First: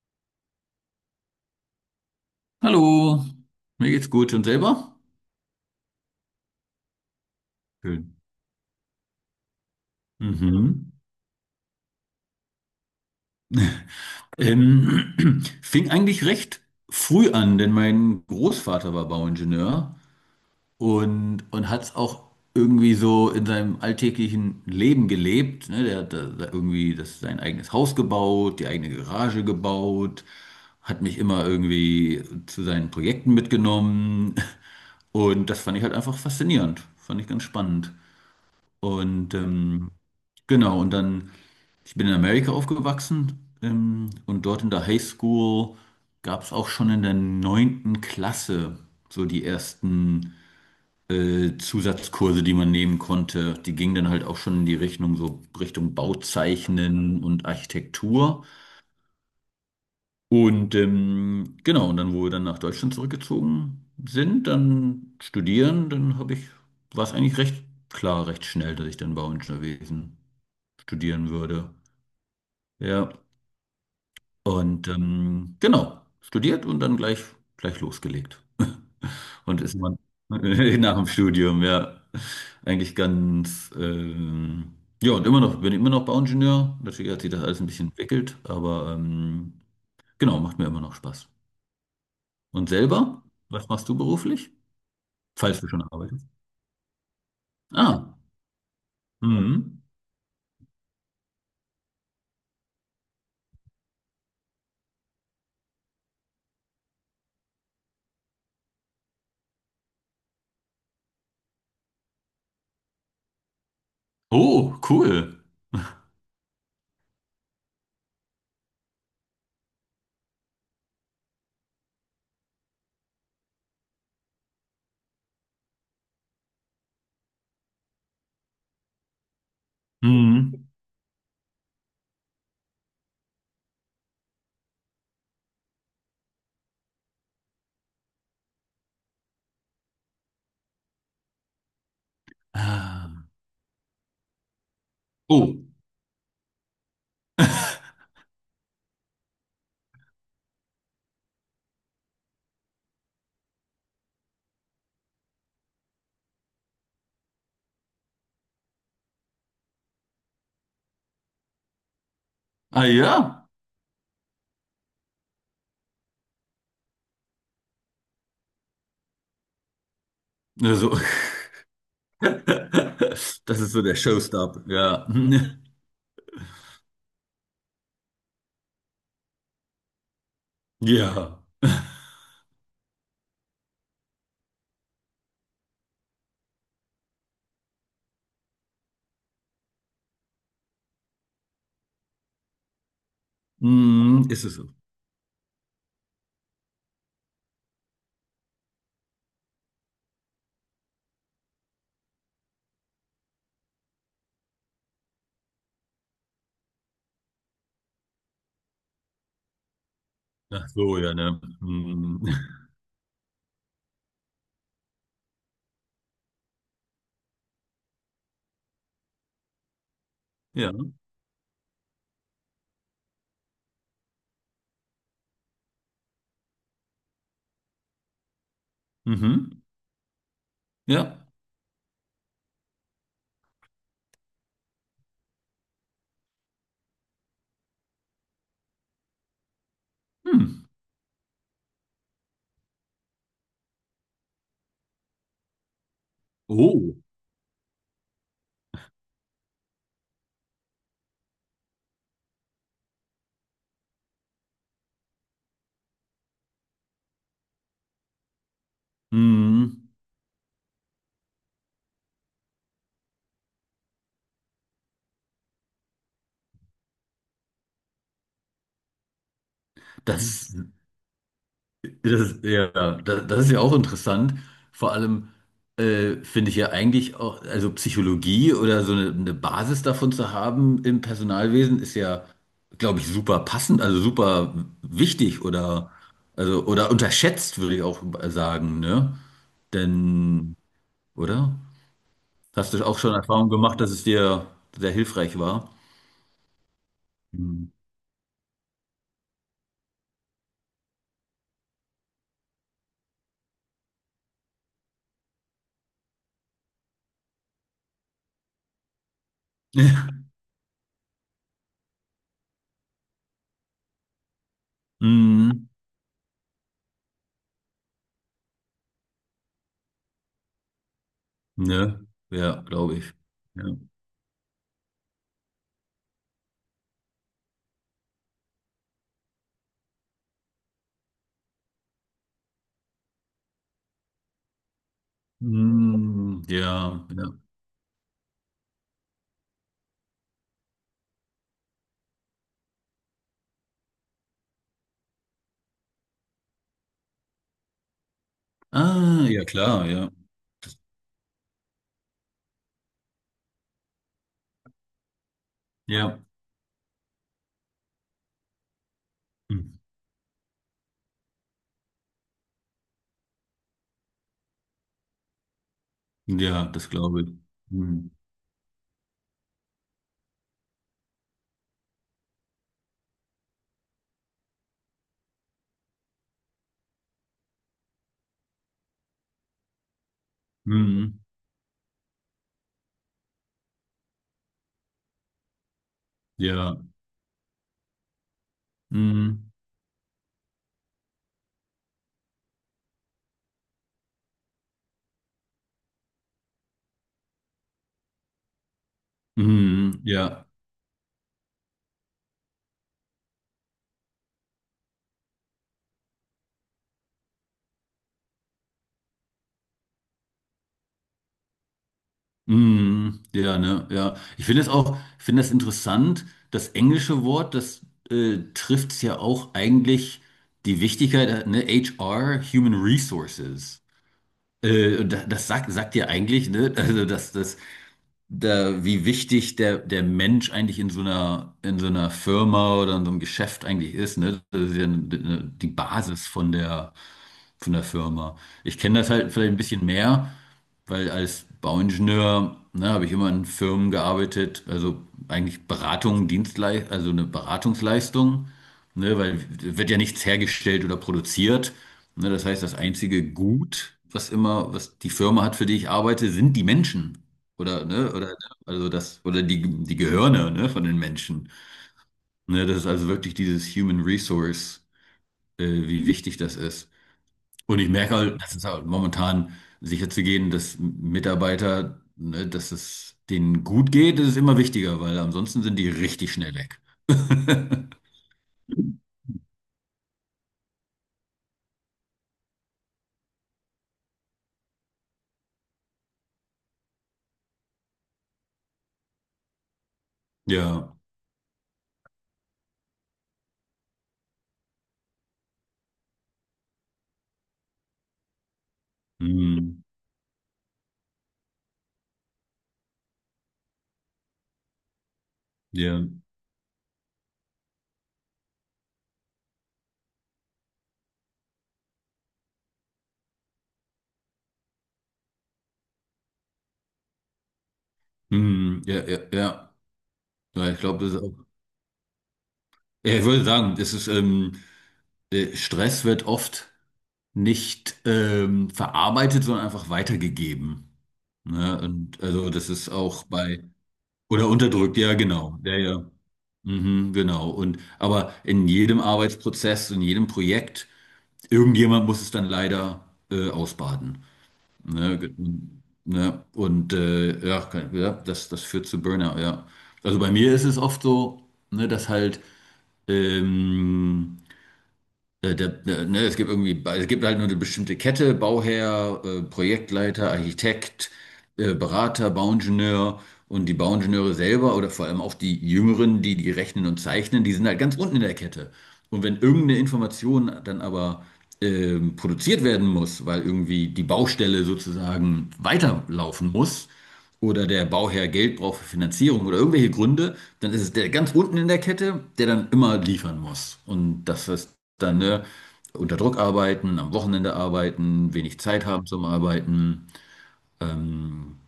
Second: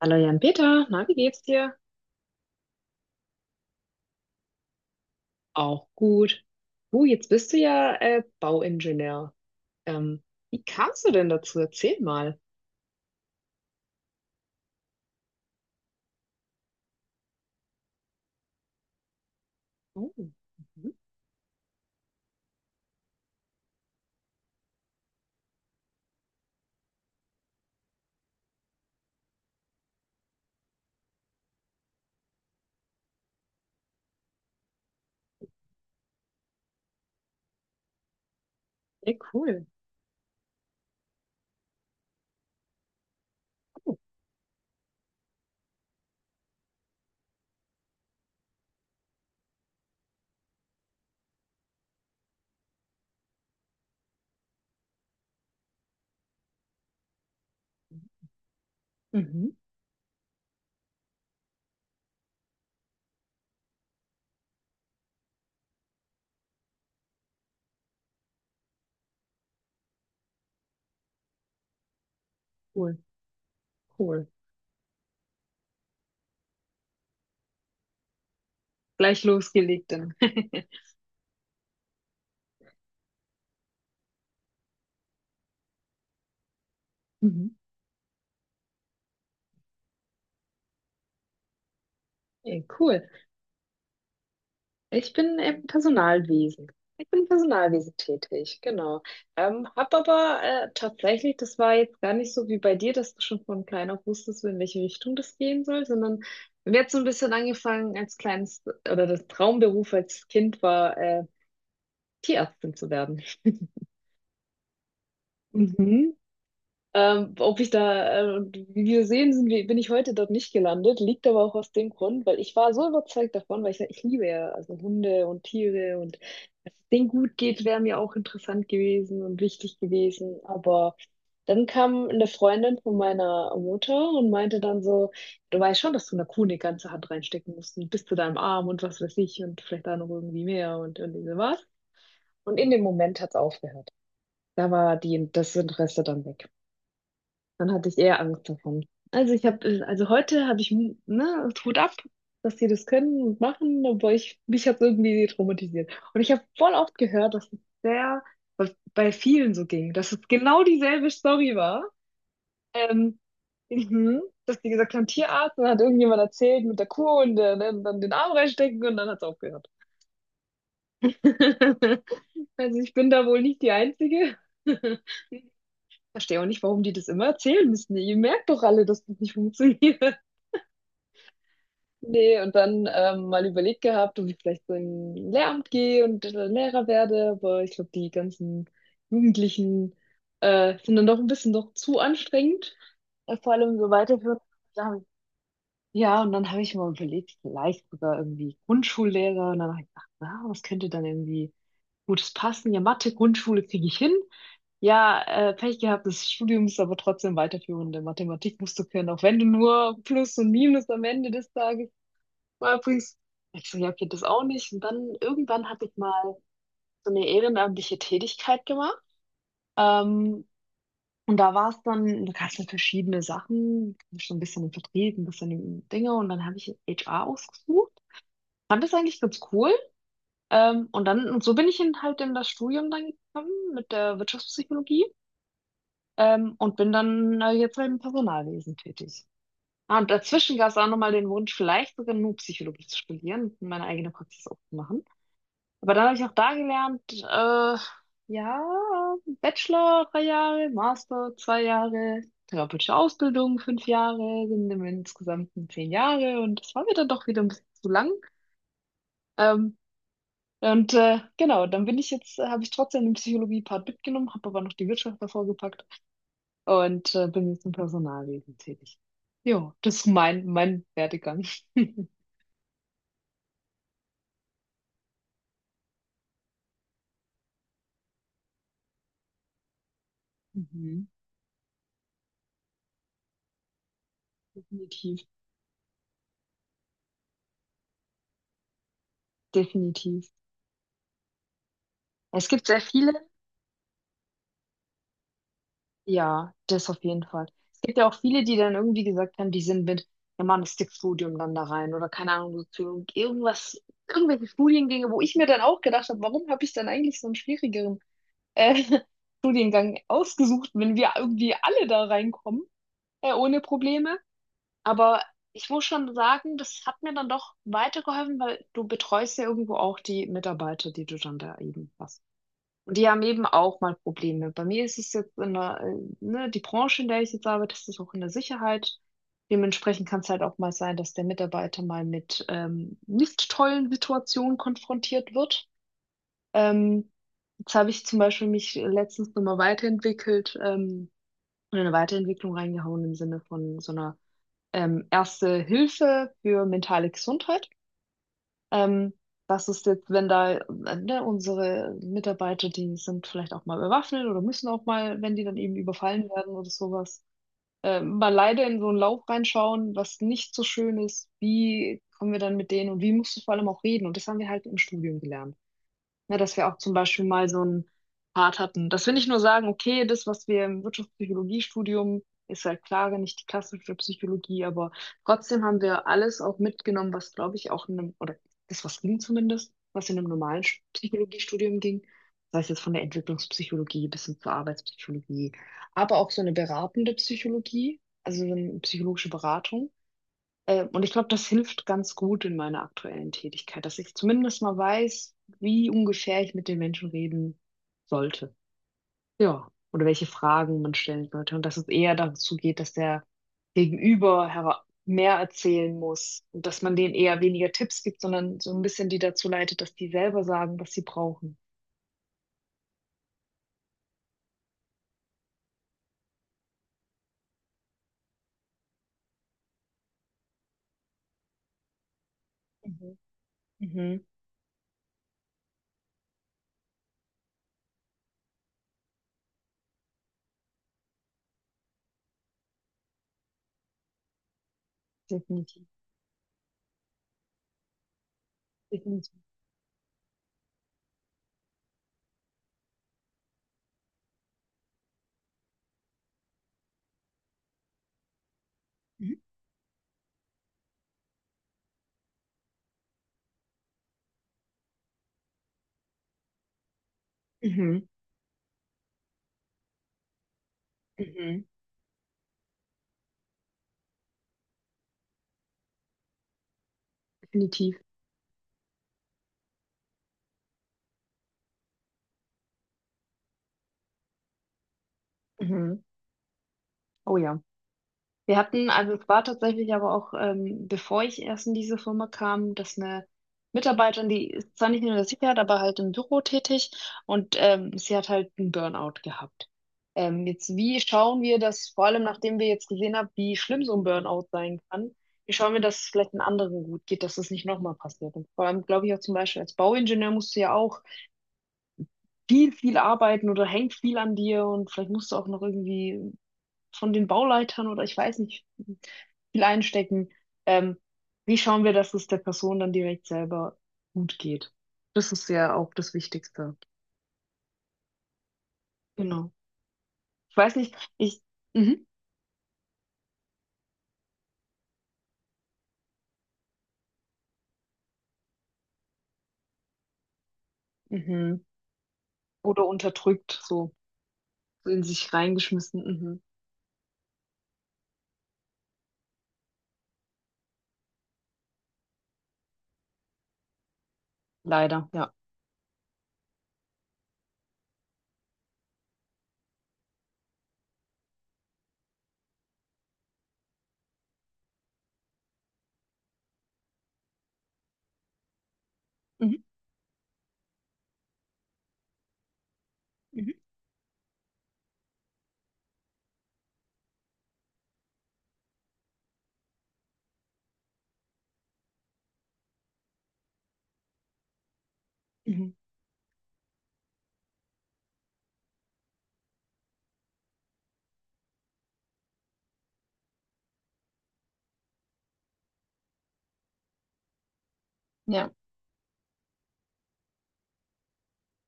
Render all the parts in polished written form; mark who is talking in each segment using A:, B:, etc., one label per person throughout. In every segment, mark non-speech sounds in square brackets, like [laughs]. A: Hallo Jan-Peter, na, wie geht's dir?
B: Hallo, mir geht's gut und selber?
A: Auch gut. Du, jetzt bist du ja
B: Schön.
A: Bauingenieur. Ähm, wie
B: Mhm.
A: kamst du denn dazu? Erzähl mal.
B: [clears throat] Fing eigentlich recht früh an, denn mein Großvater war Bauingenieur
A: Oh, mhm.
B: und hat es auch irgendwie so in seinem alltäglichen Leben gelebt. Ne? Der hat da irgendwie das, sein eigenes Haus gebaut, die eigene Garage gebaut, hat mich immer irgendwie zu seinen Projekten mitgenommen [laughs] und das fand ich halt einfach faszinierend, fand ich ganz spannend.
A: Ja,
B: Und
A: cool.
B: genau, und dann, ich bin in Amerika aufgewachsen und dort in der High School gab es auch schon in der neunten Klasse so die ersten Zusatzkurse, die man nehmen konnte. Die gingen dann halt auch schon in die Richtung, so Richtung Bauzeichnen und Architektur.
A: Mhm,
B: Und genau, und dann, wo wir dann nach Deutschland zurückgezogen sind, dann studieren, war es eigentlich recht klar, recht schnell, dass ich dann Bauingenieurwesen studieren würde.
A: cool,
B: Ja,
A: cool.
B: und genau, studiert und gleich losgelegt.
A: Gleich
B: Und ist
A: losgelegt
B: man
A: dann.
B: [laughs]
A: [laughs]
B: nach dem Studium, ja, eigentlich ganz, ähm, ja, und immer noch, bin immer noch Bauingenieur. Natürlich hat sich das
A: Mhm.
B: alles ein bisschen entwickelt, aber genau, macht mir immer noch Spaß.
A: Ja,
B: Und
A: cool.
B: selber, was machst du beruflich?
A: Ich bin
B: Falls
A: im
B: du schon arbeitest.
A: Personalwesen. Ich bin im Personalwesen
B: Ah,
A: tätig, genau.
B: mhm.
A: Hab aber tatsächlich, das war jetzt gar nicht so wie bei dir, dass du schon von klein auf wusstest, in welche Richtung das gehen soll, sondern mir hat so ein bisschen angefangen als kleines, oder das Traumberuf als Kind war, Tierärztin zu werden. [laughs]
B: Oh, cool.
A: Mhm. Ob ich da, wie wir sehen, bin ich heute dort nicht gelandet. Liegt aber auch aus dem Grund, weil ich war so überzeugt davon, weil ich liebe ja also Hunde und Tiere und dass es denen gut geht, wäre mir auch interessant gewesen und wichtig gewesen.
B: Mhm.
A: Aber dann kam eine Freundin von meiner Mutter und meinte dann so, du weißt schon, dass du einer Kuh eine ganze Hand reinstecken musst und bis zu deinem Arm und was weiß ich und vielleicht da noch irgendwie mehr und so was. Und in dem Moment
B: Ah.
A: hat es aufgehört. Da war das
B: Oh,
A: Interesse dann weg. Dann hatte ich eher Angst davon. Also ich habe, also heute habe ich, ne, Hut ab, dass die das können und machen, aber mich hat irgendwie traumatisiert. Und ich habe voll oft gehört, dass es sehr, bei vielen so ging, dass es genau dieselbe Story war.
B: [laughs] ah ja,
A: Ähm, mhm, dass die gesagt haben, Tierarzt, und dann hat irgendjemand erzählt mit der Kuh und dann den Arm reinstecken und dann hat es aufgehört.
B: also [laughs]
A: [laughs] Also ich bin
B: [laughs]
A: da wohl
B: Das
A: nicht die
B: ist so der
A: Einzige.
B: Showstopper,
A: [laughs]
B: ja. [laughs]
A: Verstehe auch nicht, warum die das immer erzählen müssen. Ihr merkt doch alle, dass das nicht funktioniert.
B: Ja.
A: Nee, und dann mal überlegt gehabt, ob ich vielleicht so in ein Lehramt gehe und Lehrer werde, aber ich glaube, die ganzen Jugendlichen sind dann doch ein bisschen noch zu anstrengend, vor allem so
B: Mhm,
A: weiterführend.
B: ist es so.
A: Dann- Ja, und dann habe ich mal überlegt, vielleicht sogar irgendwie Grundschullehrer und dann habe ich gedacht, na, was könnte dann irgendwie Gutes passen? Ja, Mathe, Grundschule kriege ich hin. Ja, Pech gehabt, das Studium ist aber trotzdem weiterführende Mathematik musst du können, auch wenn du nur Plus und
B: Ach
A: Minus
B: so,
A: am
B: ja,
A: Ende
B: ne?
A: des Tages
B: Mhm. [laughs]
A: war übrigens, ich so, ja, okay, das auch nicht. Und dann irgendwann habe ich mal so eine ehrenamtliche Tätigkeit gemacht. Ähm,
B: Ja.
A: und da war es dann, da gab es dann verschiedene Sachen, schon ein bisschen im Vertrieb, ein bisschen im Dinge. Und dann habe ich HR ausgesucht. Fand das eigentlich ganz
B: Mhm.
A: cool. Und
B: Ja.
A: dann, und so bin ich in, halt in das Studium dann gekommen mit der Wirtschaftspsychologie. Und bin dann jetzt halt im Personalwesen tätig. Ah, und dazwischen gab
B: Hm.
A: es auch nochmal den Wunsch, vielleicht sogar nur Psychologie zu studieren und meine eigene Praxis aufzumachen. Aber dann habe ich auch da
B: Oh.
A: gelernt, ja, Bachelor 3 Jahre, Master 2 Jahre, therapeutische Ausbildung 5 Jahre, sind im insgesamten 10 Jahre und das war mir dann doch wieder ein bisschen zu lang. Ähm,
B: Mhm.
A: genau, dann bin ich jetzt, habe ich trotzdem den Psychologie-Part mitgenommen, habe aber noch die Wirtschaft davor gepackt und bin jetzt im Personalwesen tätig. Ja, das ist
B: Das
A: mein,
B: ist.
A: mein Werdegang. [laughs]
B: Das, ja, das ist ja auch interessant. Vor allem finde ich ja eigentlich auch, also Psychologie oder so eine Basis davon zu haben im
A: Mhm.
B: Personalwesen ist ja, glaube ich, super passend, also super
A: Definitiv,
B: wichtig oder, also, oder unterschätzt, würde ich auch sagen, ne?
A: definitiv.
B: Denn, oder?
A: Es gibt
B: Hast
A: sehr
B: du auch
A: viele.
B: schon Erfahrung gemacht, dass es dir sehr hilfreich war?
A: Ja, das auf jeden Fall.
B: Mhm.
A: Es gibt ja auch viele, die dann irgendwie gesagt haben, die sind mit Germanistikstudium dann da rein oder keine Ahnung, Soziologie, irgendwas, irgendwelche Studiengänge, wo ich mir dann auch gedacht habe, warum habe ich dann eigentlich so einen schwierigeren äh, [laughs] Studiengang
B: [laughs]
A: ausgesucht, wenn wir irgendwie alle da reinkommen, ohne Probleme. Aber
B: Mhm.
A: ich muss schon sagen, das hat mir dann doch weitergeholfen, weil du betreust ja irgendwo auch die Mitarbeiter, die du dann da eben
B: Ne?
A: hast.
B: Ja,
A: Und
B: glaube
A: die
B: ich.
A: haben eben
B: Ja.
A: auch mal Probleme. Bei mir ist es jetzt in der, ne, die Branche, in der ich jetzt arbeite, das ist auch in der Sicherheit. Dementsprechend kann es halt auch mal sein, dass der Mitarbeiter mal mit nicht tollen Situationen konfrontiert wird.
B: Mhm. Ja,
A: Ähm,
B: ja.
A: jetzt habe ich zum Beispiel mich letztens nochmal weiterentwickelt und in eine Weiterentwicklung reingehauen im Sinne von so einer Erste Hilfe für mentale Gesundheit. Ähm,
B: Ah, ja
A: was ist
B: klar,
A: jetzt,
B: ja.
A: wenn da ne, unsere Mitarbeiter, die sind vielleicht auch mal bewaffnet oder müssen auch mal, wenn die dann eben
B: Ja.
A: überfallen werden oder sowas, mal leider in so einen Lauf
B: Hm.
A: reinschauen, was nicht so schön ist. Wie kommen wir dann mit denen und wie musst du vor allem auch reden? Und das haben wir halt im Studium gelernt. Ja, dass
B: Ja,
A: wir auch
B: das
A: zum
B: glaube
A: Beispiel
B: ich.
A: mal so einen
B: Hm.
A: Part hatten. Dass wir nicht nur sagen, okay, das, was wir im Wirtschaftspsychologiestudium, ist halt klar nicht die klassische Psychologie, aber trotzdem haben wir alles auch mitgenommen, was, glaube ich, auch in einem, oder das, was ging zumindest, was in einem normalen
B: Hm.
A: Psychologiestudium ging. Sei es jetzt von der Entwicklungspsychologie bis hin zur Arbeitspsychologie, aber auch so eine
B: Ja.
A: beratende Psychologie, also so eine psychologische
B: Hm.
A: Beratung. Und ich glaube, das hilft ganz gut in meiner aktuellen Tätigkeit, dass ich zumindest mal weiß, wie ungefähr ich mit den Menschen reden sollte. Ja,
B: Hm.
A: oder welche
B: Ja.
A: Fragen man stellen sollte. Und dass es eher dazu geht, dass der Gegenüber mehr erzählen muss und dass man denen eher weniger Tipps gibt, sondern so ein bisschen die dazu leitet, dass die selber sagen, was sie brauchen.
B: Hm. Ja, ne, ja. Ich finde es auch, ich finde das interessant, das englische Wort, das trifft ja auch eigentlich die Wichtigkeit, ne, HR, Human
A: Mhm.
B: Resources.
A: Mhm.
B: Das sagt, sagt dir eigentlich, ne? Also, dass das, da, wie wichtig der Mensch eigentlich in so in so einer Firma oder in so einem Geschäft eigentlich ist, ne? Das ist ja die
A: Definitiv.
B: Basis von der Firma. Ich kenne das halt
A: Definitiv.
B: vielleicht ein bisschen mehr, weil als Bauingenieur, ne, habe ich immer in Firmen gearbeitet, also eigentlich Beratung, Dienstleistung, also eine Beratungsleistung, ne,
A: Mhm.
B: weil wird ja nichts hergestellt oder produziert. Ne, das heißt, das einzige Gut, was immer, was die Firma hat, für die ich arbeite, sind die Menschen. Oder,
A: Mhm.
B: ne, oder, also das, oder die Gehirne, ne, von den Menschen.
A: Mhm.
B: Ne, das ist also wirklich dieses Human Resource, wie wichtig das ist. Und ich
A: Definitiv.
B: merke halt, dass es halt momentan sicher zu gehen, dass Mitarbeiter, ne, dass es denen gut geht, das ist immer wichtiger, weil ansonsten sind die
A: Mhm.
B: richtig schnell weg.
A: Oh ja.
B: [laughs]
A: Wir hatten, also es war tatsächlich aber auch, bevor ich erst in diese Firma kam, dass eine Mitarbeiterin, die ist zwar nicht in der Sicherheit, aber halt im Büro tätig und sie hat halt einen Burnout gehabt. Jetzt,
B: Ja,
A: wie schauen wir das, vor allem nachdem wir jetzt gesehen haben, wie schlimm so ein Burnout sein kann, wie schauen wir, dass es vielleicht einen anderen gut geht, dass das nicht nochmal passiert? Und vor allem, glaube ich, auch zum Beispiel als
B: hm,
A: Bauingenieur musst du ja auch viel, viel arbeiten oder hängt viel an dir und vielleicht musst du auch noch
B: ja,
A: irgendwie von den Bauleitern oder ich weiß nicht, viel einstecken. Ähm, wie schauen wir, dass es der Person dann direkt selber gut geht? Das ist ja auch das Wichtigste.
B: hm, ja, ja,
A: Genau.
B: ja.
A: Ich
B: Ja,
A: weiß
B: ich
A: nicht,
B: glaube, das ist
A: ich,
B: auch.
A: mhm,
B: Ja, ich würde sagen, das ist, Stress wird oft nicht verarbeitet, sondern einfach weitergegeben.
A: mhm.
B: Ne? Und also das
A: Oder
B: ist auch
A: unterdrückt,
B: bei,
A: so
B: oder unterdrückt,
A: in
B: ja,
A: sich
B: genau. Ja,
A: reingeschmissen,
B: ja.
A: mhm.
B: Mhm, genau. Und aber in jedem Arbeitsprozess, in jedem Projekt, irgendjemand muss es dann leider ausbaden.
A: Leider,
B: Ne?
A: ja.
B: Ge-. Ne? Und ja, kann-, ja, das führt zu Burnout, ja. Also bei mir ist es oft so, ne, dass halt ähm, ne, es gibt irgendwie, es gibt halt nur eine bestimmte Kette, Bauherr,
A: Mhm,
B: Projektleiter, Architekt, Berater, Bauingenieur
A: mhm,
B: und die Bauingenieure selber oder vor allem auch die Jüngeren, die rechnen und zeichnen, die sind halt ganz unten in der Kette. Und wenn irgendeine Information dann aber produziert werden muss, weil irgendwie die Baustelle sozusagen
A: mhm.
B: weiterlaufen muss, oder der Bauherr Geld braucht für Finanzierung oder irgendwelche Gründe, dann ist es der ganz unten in der Kette, der dann immer liefern muss. Und das ist dann, ne, unter Druck arbeiten, am Wochenende arbeiten,
A: Ja,
B: wenig Zeit haben zum Arbeiten. Ähm,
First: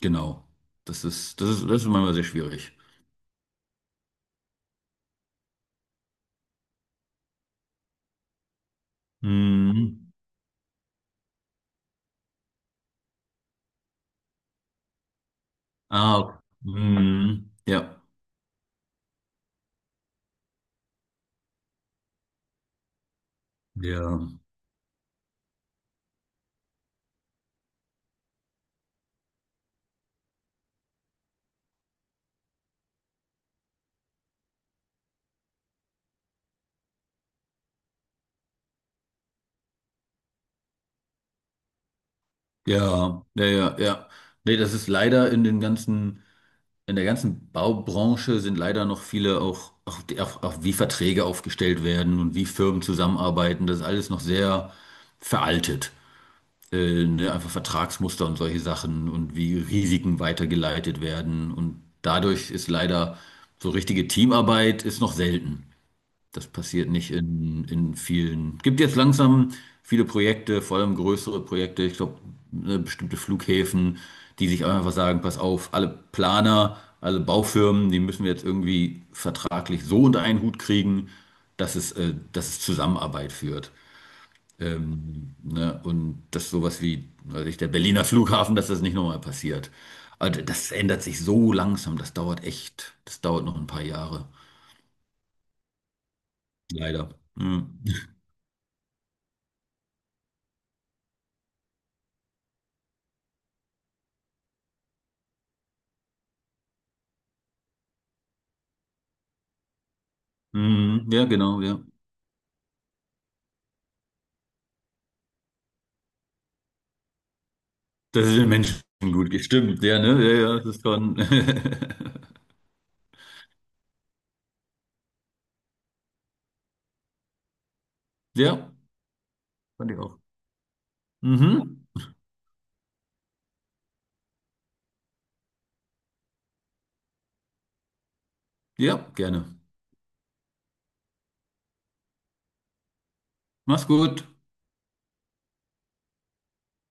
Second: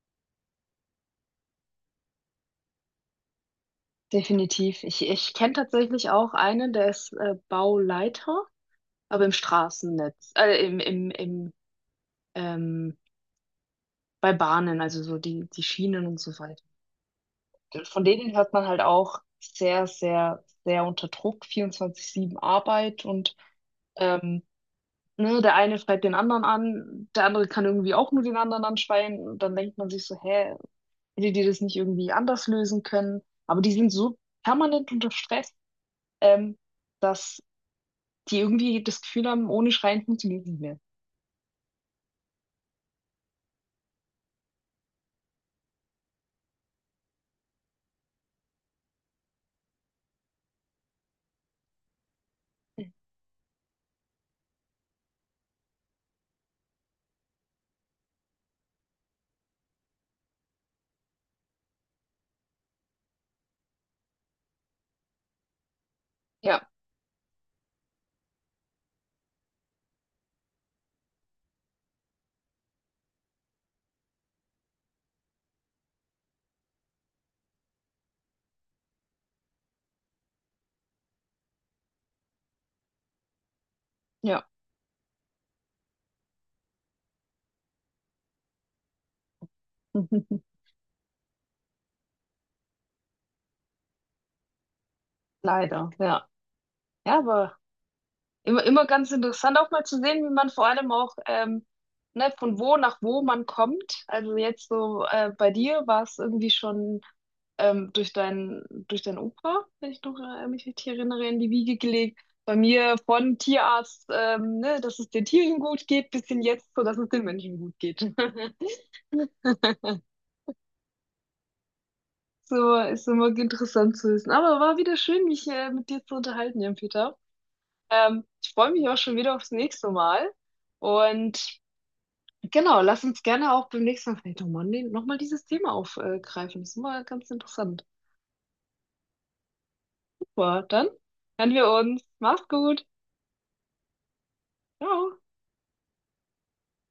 B: genau. Das ist manchmal sehr schwierig.
A: definitiv. Ich kenne tatsächlich auch einen, der ist Bauleiter, aber im
B: Hm.
A: Straßennetz, ähm, bei Bahnen, also so die, die Schienen und so
B: Ah,
A: weiter.
B: hm. Ja.
A: Von denen hört man halt auch sehr, sehr, sehr unter Druck, 24/7 Arbeit und
B: Ja.
A: ähm, ne, der eine schreit den anderen an, der andere kann irgendwie auch nur den anderen anschreien und dann denkt man sich so, hä, hätte die das nicht irgendwie anders lösen können? Aber die sind so permanent unter Stress, ähm, dass die irgendwie das Gefühl haben, ohne Schreien funktioniert es nicht mehr.
B: Ja. Ja, ja, ja. Nee, das ist leider in den ganzen in der ganzen Baubranche sind leider noch viele auch wie Verträge aufgestellt werden und wie Firmen zusammenarbeiten. Das ist alles noch sehr veraltet. Ne, einfach Vertragsmuster und solche Sachen und wie Risiken weitergeleitet werden. Und dadurch ist leider so richtige Teamarbeit ist noch selten. Das
A: Ja,
B: passiert nicht in vielen. Gibt jetzt langsam viele Projekte, vor allem größere Projekte, ich glaube, bestimmte Flughäfen, die sich einfach sagen, pass auf, alle Planer, alle Baufirmen, die müssen wir jetzt irgendwie vertraglich so unter einen Hut kriegen, dass es Zusammenarbeit führt.
A: ja.
B: Ne? Und dass sowas wie, weiß ich, der Berliner Flughafen, dass das nicht nochmal passiert. Also
A: [laughs]
B: das ändert sich so langsam, das dauert noch ein paar Jahre.
A: Leider, ja.
B: Leider.
A: Ja, aber
B: Hm.
A: immer, immer ganz interessant auch mal zu sehen, wie man vor allem auch ne, von wo nach wo man kommt. Also jetzt so bei dir war es irgendwie schon durch dein Opa, wenn ich noch, mich richtig
B: Mhm. Ja,
A: erinnere, in die
B: genau,
A: Wiege
B: ja.
A: gelegt. Bei mir von Tierarzt, ne, dass es den Tieren gut geht, bis hin jetzt, so dass es den Menschen gut geht.
B: Das ist den Menschen gut gestimmt, ja,
A: [laughs]
B: ne? Ja, ja, das ist schon. [laughs]
A: So ist immer interessant zu wissen. Aber war wieder schön, mich mit dir zu unterhalten, Jan-Peter. Ich
B: Ja,
A: freue mich auch schon wieder aufs nächste
B: fand ich auch.
A: Mal. Und
B: Mhm.
A: genau, lass uns gerne auch beim nächsten Mal vielleicht nochmal noch mal dieses Thema aufgreifen. Das ist immer ganz interessant.
B: Ja, gerne.
A: Super, dann hören wir uns. Mach's gut.
B: Mach's gut.
A: Ciao.